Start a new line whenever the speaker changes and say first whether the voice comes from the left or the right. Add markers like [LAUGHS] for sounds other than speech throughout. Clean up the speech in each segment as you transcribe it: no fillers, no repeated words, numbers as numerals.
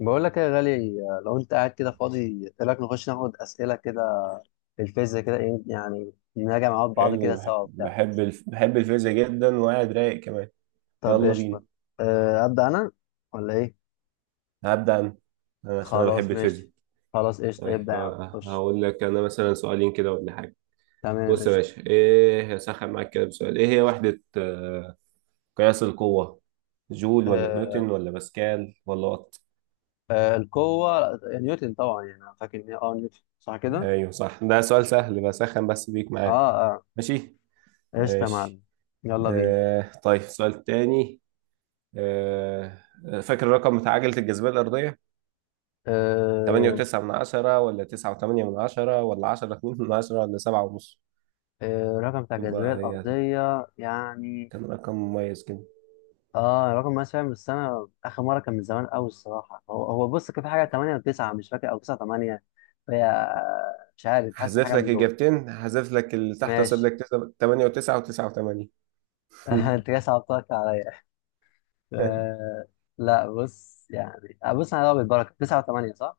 left: بقول لك يا غالي، لو انت قاعد كده فاضي ايه رايك نخش ناخد اسئله كده في الفيزياء كده، ايه يعني نراجع مع بعض
right: حلو
left: كده سوا وبتاع.
right: بحب الفيزياء جدا وقاعد رايق كمان.
left: طب
right: يلا
left: قشطه.
right: بينا.
left: اه، ابدا انا ولا ايه.
right: هبدأ أنا. عشان أنا بحب
left: خلاص
right: الفيزياء.
left: ماشي، خلاص قشطه ابدا
right: طيب
left: يا عم خش.
right: هقول لك أنا مثلا سؤالين كده ولا حاجة.
left: تمام
right: بص يا
left: قشطه.
right: باشا، إيه هسخن معاك كده بسؤال، إيه هي وحدة قياس القوة؟ جول ولا
left: أه.
right: نيوتن ولا باسكال ولا وات؟
left: أه القوه آه، نيوتن طبعا، يعني انا فاكر ان هي اه نيوتن صح كده.
right: أيوه صح، ده سؤال سهل بسخن بس بيك
left: اه
right: معاه.
left: اه.
right: ماشي
left: قشطه يا
right: ماشي.
left: معلم. يلا بينا.
right: آه طيب سؤال تاني. آه فاكر الرقم بتاع عجلة الجاذبية الأرضية؟ تمانية
left: أه.
right: وتسعة من عشرة ولا تسعة وتمانية من عشرة ولا عشرة اتنين من عشرة ولا سبعة ونص؟
left: أه رقم بتاع
right: شوف
left: الجاذبيه
right: بقى، هي
left: الارضيه يعني.
right: كان رقم مميز كده.
left: اه رقم مقاس فعلا، بس انا اخر مره كان من زمان قوي الصراحه. هو بص كان في حاجه 8 و9 مش فاكر، او 9 8 فهي، مش عارف حاسس في
right: هحذف
left: حاجه
right: لك
left: من دول.
right: إجابتين، هحذف لك اللي تحت وأسيب
left: ماشي.
right: لك تمانية وتسعة وتسعة وتمانية.
left: [LAUGHS] انت
right: [LAUGHS]
left: كده صعبتك عليا. آه لا بص يعني آه، بص انا بالبركه 9 و8 صح؟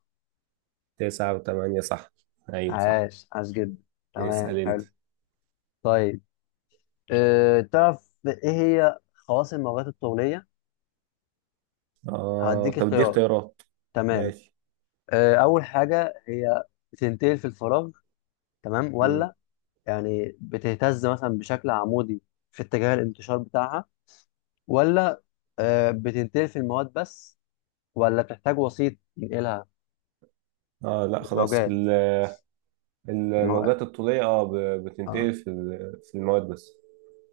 right: تسعة وتمانية صح، أيوة صح.
left: عاش عاش جدا. تمام
right: اسأل أنت.
left: حلو. طيب آه، تعرف ايه هي خواص الموجات الطوليه؟
right: آه
left: هديك
right: طب دي
left: اختيارات.
right: اختيارات؟
left: تمام.
right: ماشي.
left: آه اول حاجه هي بتنتقل في الفراغ، تمام
right: مم.
left: ولا يعني بتهتز مثلا بشكل عمودي في اتجاه الانتشار بتاعها، ولا آه، بتنتقل في المواد بس، ولا بتحتاج وسيط ينقلها.
right: آه لا خلاص،
left: الموجات. المو...
right: الموجات الطولية
left: اه
right: بتنتقل في في المواد بس.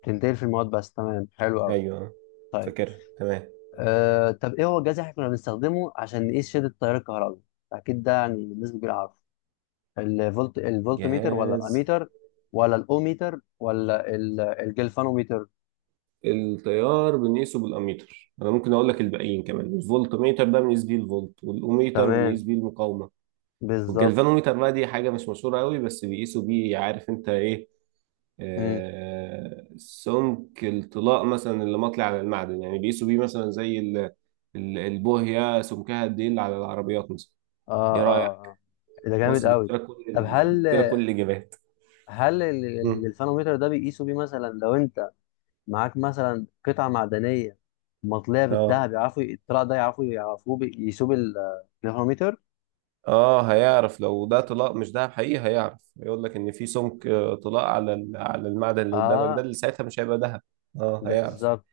left: بتنتقل في المواد بس، تمام حلو قوي.
right: أيوة،
left: طيب
right: فاكرها تمام.
left: آه، طب ايه هو الجهاز اللي احنا كنا بنستخدمه عشان نقيس شدة التيار الكهربي؟ اكيد ده يعني بالنسبة كبيرة عارفه. الفولت، الفولت ميتر ولا
right: جهاز.
left: الاميتر ولا الاوميتر ولا الجلفانوميتر.
right: التيار بنقيسه بالاميتر، انا ممكن اقول لك الباقيين كمان، الفولت ميتر ده بنقيس بيه الفولت، والاوميتر بنقيس
left: تمام.
right: بيه المقاومه،
left: بالظبط.
right: والجلفانوميتر بقى دي حاجه مش مشهوره قوي، بس بيقيسوا بيه، عارف انت ايه؟
left: مم.
right: آه سمك الطلاء مثلا اللي مطلع على المعدن، يعني بيقيسوا بيه مثلا زي البوهيه سمكها قد ايه اللي على العربيات مثلا. ايه
left: اه
right: رايك؟
left: اه اه. ده جامد
right: بص
left: قوي. طب هل،
right: جبت لك كل الاجابات.
left: هل
right: مم.
left: الجلفانومتر ده بيقيسوا بيه مثلا لو انت معاك مثلا قطعه معدنيه مطليه
right: اه
left: بالذهب، يعرفوا الطلع ده، يعرفوا، يقيسوه بالجلفانومتر.
right: اه هيعرف لو ده طلاق مش دهب حقيقي، هيعرف، هيقول لك ان في سمك طلاق على على المعدن اللي قدامك ده،
left: اه.
right: اللي ساعتها مش هيبقى دهب. اه هيعرف.
left: بالظبط.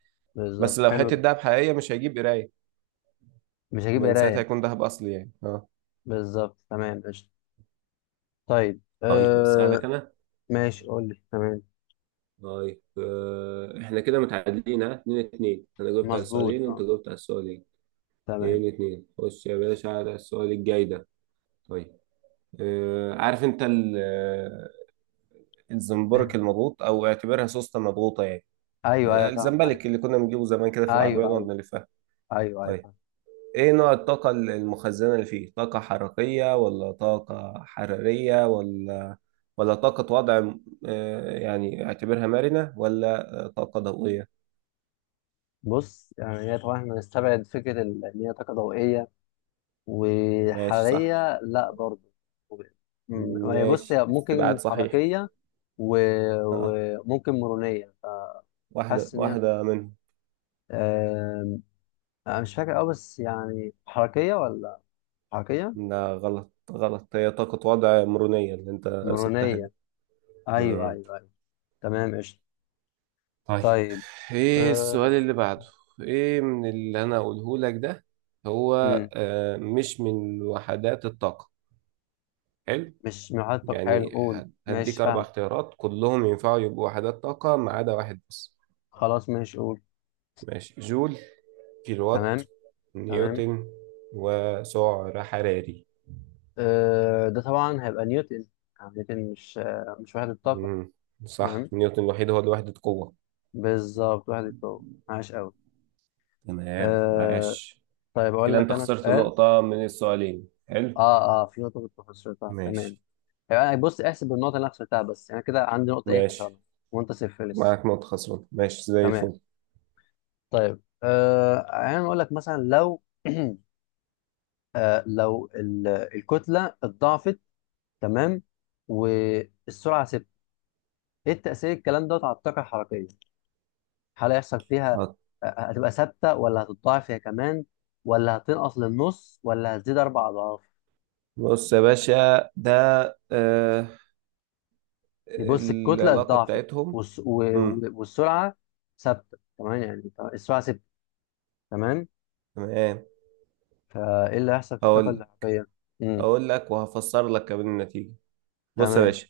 right: بس
left: بالظبط
right: لو
left: حلو
right: حته
left: جدا.
right: دهب حقيقيه مش هيجيب قرايه،
left: مش هجيب
right: لان ساعتها
left: قرايه.
right: هيكون دهب اصلي يعني، اه.
left: بالظبط تمام قشطه. طيب
right: طيب اسالك
left: آه.
right: انا.
left: ماشي قول لي. تمام.
right: طيب احنا كده متعادلين ها 2-2، انا جاوبت على السؤالين
left: مظبوط
right: وانت
left: اه.
right: جاوبت على السؤالين.
left: تمام.
right: 2-2، خش يا باشا على السؤال الجاي ده. طيب عارف انت الزنبرك
left: [CLEARS THROAT]
right: المضغوط، او اعتبرها سوسته مضغوطه يعني،
left: ايوه ايوه فاهم ايوه
right: الزمبلك اللي كنا بنجيبه زمان كده في العربية
left: ايوه
right: نقعد
left: ايوه،
right: نلفها.
left: ايوه ايوه
right: طيب
left: فاهم.
right: ايه نوع الطاقة المخزنة اللي فيه؟ طاقة حركية ولا طاقة حرارية ولا طاقة وضع يعني اعتبرها مرنة، ولا طاقة ضوئية؟
left: بص يعني هي طبعا احنا نستبعد فكره ان هي طاقه ضوئيه
right: ماشي صح.
left: وحرارية لا برضو. و- هي بص
right: ماشي
left: هي
right: استبعاد
left: ممكن
right: صحيح.
left: حركية. و-
right: اه.
left: وممكن مرونية.
right: واحدة
left: حاسس ان هي
right: واحدة منهم.
left: آم، انا مش فاكر قوي، بس يعني حركية ولا حركية.
right: لا غلط غلط، هي طاقة وضع مرونية اللي انت سبتها دي.
left: مرونية. ايوه
right: مم.
left: ايوه ايوه. تمام قشطة.
right: طيب
left: طيب.
right: ايه
left: أه.
right: السؤال اللي بعده؟ ايه من اللي انا اقوله لك ده، هو
left: مم.
right: مش من وحدات الطاقة؟ حلو.
left: مش محطك حلو
right: يعني
left: قول.
right: هديك
left: ماشي
right: اربع
left: فاهمك،
right: اختيارات كلهم ينفعوا يبقوا وحدات طاقة ما عدا واحد بس.
left: خلاص ماشي قول.
right: ماشي. جول، كيلووات،
left: تمام. تمام.
right: نيوتن، وسعر حراري.
left: أه ده طبعا هيبقى نيوتن، يعني نيوتن مش آه، مش وحدة طاقة.
right: مم. صح،
left: تمام
right: نيوتن الوحيد هو لوحدة قوة.
left: بالظبط وحدة قوة عاش قوي.
right: تمام
left: آه
right: عاش.
left: طيب اقول
right: كده
left: لك
right: انت
left: انا
right: خسرت
left: سؤال.
right: نقطة من السؤالين، حلو.
left: اه اه في نقطه كنت خسرتها تمام.
right: ماشي.
left: يعني بص احسب النقطه اللي انا خسرتها، بس يعني كده عندي نقطه ايه
right: ماشي،
left: خسرنا، وانت صفر لسه.
right: معاك نقطة خسران، ماشي زي
left: تمام.
right: الفل.
left: طيب آه، يعني اقول لك مثلا لو [CLEARS THROAT] آه لو الكتله اتضاعفت، تمام، والسرعه ثابته، ايه التاثير الكلام دوت على الطاقه الحركيه؟ هل هيحصل فيها
right: هات.
left: آه، هتبقى ثابته، ولا هتتضاعف هي كمان، ولا هتنقص للنص، ولا هتزيد اربع اضعاف؟
right: بص يا باشا ده، آه،
left: بص الكتله
right: العلاقة
left: اتضاعفت،
right: بتاعتهم. امم.
left: والسرعه ثابته، تمام، يعني السرعه ثابته، تمام.
right: تمام.
left: فايه اللي هيحصل في
right: هقول
left: الطاقه
right: لك
left: الاحتياطيه. امم.
right: هقول لك وهفسر لك كمان النتيجة. بص يا
left: تمام.
right: باشا،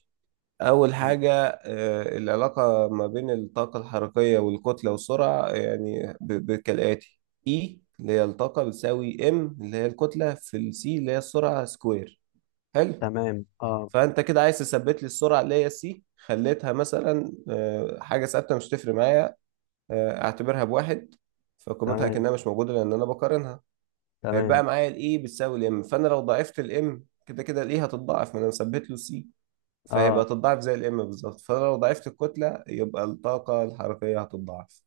right: أول
left: مم.
right: حاجة، آه، العلاقة ما بين الطاقة الحركية والكتلة والسرعة، يعني كالآتي: E اللي هي الطاقة بتساوي M اللي هي الكتلة في السي اللي هي السرعة سكوير. حلو.
left: تمام اه.
right: فانت كده عايز تثبت لي السرعه اللي هي سي، خليتها مثلا حاجه ثابته مش تفرق معايا، اعتبرها بواحد، فقيمتها
left: تمام.
right: كانها مش موجوده لان انا بقارنها.
left: تمام
right: هيبقى معايا الاي بتساوي الام، فانا لو ضعفت الام كده كده الاي هتتضاعف ما انا مثبت له سي. فهيبقى
left: اه.
right: تتضاعف زي الام بالظبط، فانا لو ضعفت الكتله يبقى الطاقه الحركيه هتتضاعف.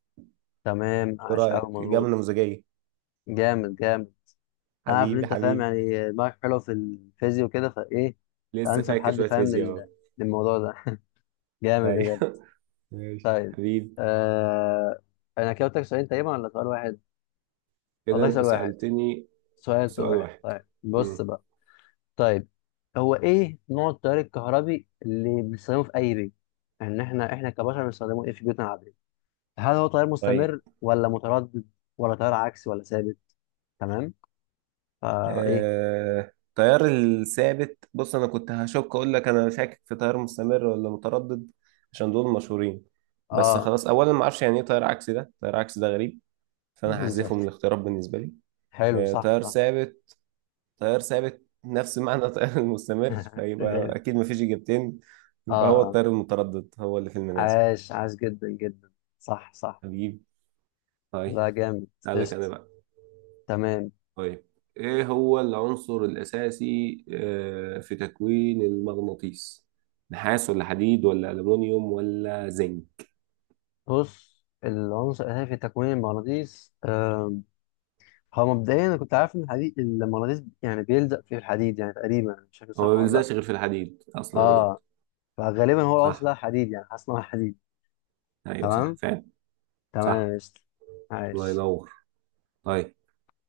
left: تمام
right: ايه
left: عاش قوي
right: رايك؟ اجابه
left: مظبوط.
right: نموذجيه.
left: جامد جامد. انا عارف ان
right: حبيبي
left: انت فاهم،
right: حبيبي.
left: يعني دماغك حلو في الفيزياء وكده، فايه.
right: لسه
left: فانسب
right: فاكر
left: حد
right: شويه
left: فاهم
right: فيزياء اهو.
left: للموضوع ده. [LAUGHS] جامد بجد.
right: ايوه [LAUGHS] ماشي
left: طيب
right: حبيبي.
left: آه، انا كده قلت لك سؤالين تقريبا ولا سؤال واحد؟ قلت
right: كده
left: لك
right: انت
left: سؤال واحد.
right: سالتني
left: سؤال
right: سؤال
left: واحد.
right: واحد.
left: طيب بص
right: مم.
left: بقى. طيب هو ايه نوع التيار الكهربي اللي بنستخدمه في اي بيت، ان احنا كبشر بنستخدمه ايه في بيوتنا العاديه؟ هل هو تيار
right: طيب
left: مستمر ولا متردد ولا تيار عكسي ولا ثابت؟ تمام. فا ايه.
right: التيار الثابت، بص انا كنت هشك، اقول لك انا شاكك في تيار مستمر ولا متردد، عشان دول مشهورين. بس
left: اه
right: خلاص، اولا ما اعرفش يعني ايه تيار عكسي، ده تيار عكسي ده غريب، فانا هحذفه من
left: بالظبط
right: الاختيارات بالنسبه لي.
left: حلو صح
right: تيار
left: صح.
right: ثابت، تيار ثابت نفس معنى التيار [LAUGHS] المستمر،
left: [LAUGHS]
right: فيبقى
left: غير.
right: اكيد ما فيش اجابتين،
left: اه
right: يبقى هو
left: آه.
right: التيار المتردد هو اللي في المنازل.
left: عاش عاش جدا جدا صح صح.
right: هجيب. طيب.
left: لا جامد.
right: تعالى لك انا
left: قشطة.
right: بقى.
left: تمام.
right: طيب ايه هو العنصر الاساسي في تكوين المغناطيس؟ نحاس ولا حديد ولا الومنيوم ولا زنك؟
left: بص العنصر الأساسي في تكوين المغناطيس آه، هو مبدئيا انا كنت عارف ان الحديد، المغناطيس يعني بيلزق في الحديد يعني تقريبا، مش فاكر
right: هو ما
left: صح ولا لا.
right: بيلزقش غير في الحديد اصلا يعني.
left: اه. فغالبا هو العنصر
right: صح.
left: ده حديد، يعني حاسس ان هو حديد.
right: ايوه صح
left: تمام.
right: فعلا.
left: تمام
right: صح.
left: يا قشطة.
right: الله
left: عايش.
right: ينور. طيب.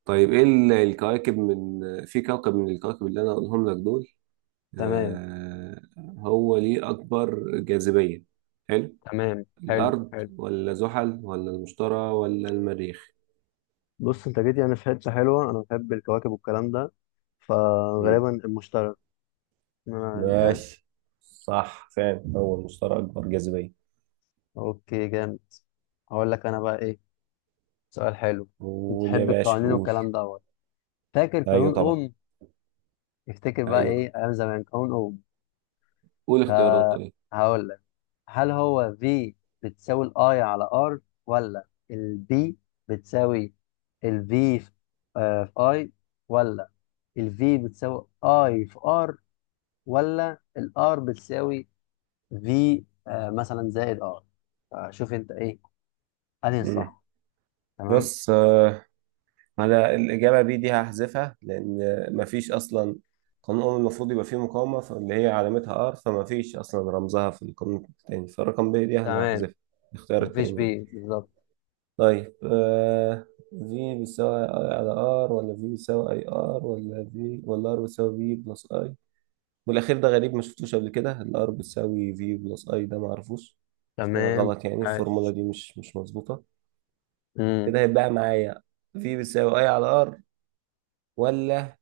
right: طيب ايه الكواكب من آه، في كوكب من الكواكب اللي انا اقولهم لك دول،
left: تمام.
right: آه، هو ليه اكبر جاذبية؟ حلو.
left: تمام حلو
right: الارض
left: حلو.
right: ولا زحل ولا المشتري ولا المريخ؟
left: بص انت جيت يعني في حته حلوه، انا بحب الكواكب والكلام ده. فغالبا المشتري. أنا فاهم.
right: ماشي. صح فعلا، هو المشترى أكبر جاذبية.
left: اوكي جامد. هقول لك انا بقى ايه سؤال حلو.
right: قول يا
left: بتحب
right: باشا
left: القوانين
right: قول.
left: والكلام دوت. فاكر
right: أيوه
left: قانون
right: طبعا.
left: اوم. افتكر بقى
right: ايوه.
left: ايه ايام زمان قانون اوم.
right: قول اختيارات طيب.
left: فهقول، هل هو V بتساوي ال I على R، ولا ال B بتساوي ال V في آه، في I، ولا ال V بتساوي I في R، ولا ال R بتساوي V آه، مثلا زائد R؟ فشوف انت ايه انهي
right: مم.
left: الصح. تمام.
right: بص أنا الإجابة بي دي هحذفها، لأن مفيش أصلا قانون أول المفروض يبقى فيه مقاومة، اللي هي علامتها آر، فمفيش أصلا رمزها في القانون التاني، فالرقم بي دي أنا
left: تمام.
right: هحذفها، الاختيار
left: مفيش B،
right: التاني يعني.
left: بالظبط.
right: طيب في بيساوي أي على آر ولا في بيساوي أي آر ولا في ولا آر بيساوي في بلس اي، والاخير ده غريب ما شفتوش قبل كده، الار بتساوي في بلس اي، ده ما اعرفوش،
left: تمام
right: فغلط، يعني الفورمولا
left: عاش.
right: دي مش مظبوطه.
left: امم.
right: كده هيتبقى معايا في بتساوي اي على ار، ولا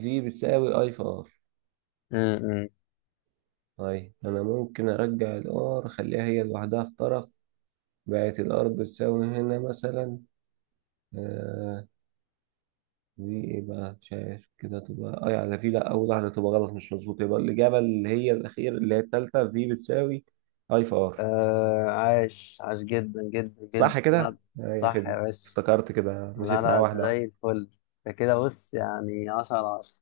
right: في بتساوي اي في ار.
left: امم.
right: طيب انا ممكن ارجع الار اخليها هي لوحدها في طرف، بقت الار بتساوي هنا مثلا، آه، في ايه بقى مش عارف، كده تبقى اي على في، لا اول واحده تبقى غلط مش مظبوطه، يبقى الاجابه اللي هي الاخير اللي هي التالته، في بتساوي اي في ار.
left: آه عاش عاش جدا جدا جدا
right: صح
left: لا،
right: كده يا
left: صح يا
right: خدمة،
left: باشا.
right: افتكرت كده
left: لا
right: مشيت معاه
left: لا
right: واحدة واحدة.
left: زي الفل. ده كده بص يعني 10 على 10.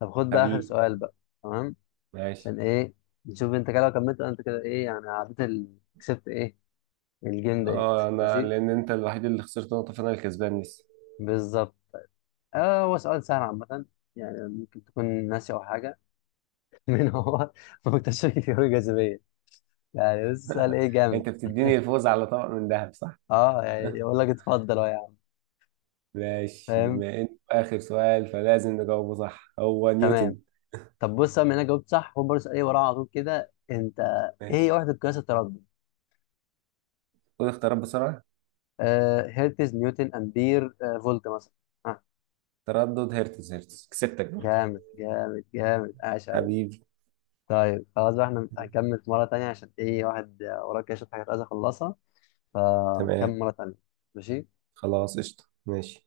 left: طب خد بقى آخر
right: حبيبي.
left: سؤال بقى. تمام.
right: ماشي.
left: عشان إيه نشوف أنت كده لو كملت أنت كده إيه، يعني عديت ال... كسبت إيه الجيم ديت
right: اه انا،
left: ماشي.
right: لان انت الوحيد اللي خسرت نقطة فانا الكسبان لسه.
left: بالظبط. آه هو سؤال سهل عامة، يعني ممكن تكون ناسي أو حاجة. [LAUGHS] من هو مكتشف الجاذبية، يعني بص سؤال
right: [LAUGHS]
left: إيه جامد.
right: انت بتديني الفوز على طبق من ذهب، صح؟
left: أه يعني يقول لك اتفضل أهو يا عم.
right: ماشي،
left: فاهم.
right: بما ان اخر سؤال فلازم نجاوبه، صح، هو
left: تمام.
right: نيوتن.
left: طب بص بما إنك جاوبت صح خد برضه سؤال إيه وراه على طول كده أنت. إيه هي
right: ماشي.
left: وحدة قياس التردد؟
right: خد اختيارات بسرعة.
left: آه هيرتز، نيوتن، امبير، آه فولت مثلا. آه. مم.
right: تردد، هرتز، هرتز كسبتك برضه.
left: جامد جامد جامد عاش قوي.
right: حبيبي.
left: طيب خلاص بقى، احنا هنكمل في مره تانية عشان ايه واحد آه، وراه كده شويه حاجات عايز اخلصها، فنكمل
right: تمام
left: مره تانية. ماشي.
right: خلاص، قشطة ماشي.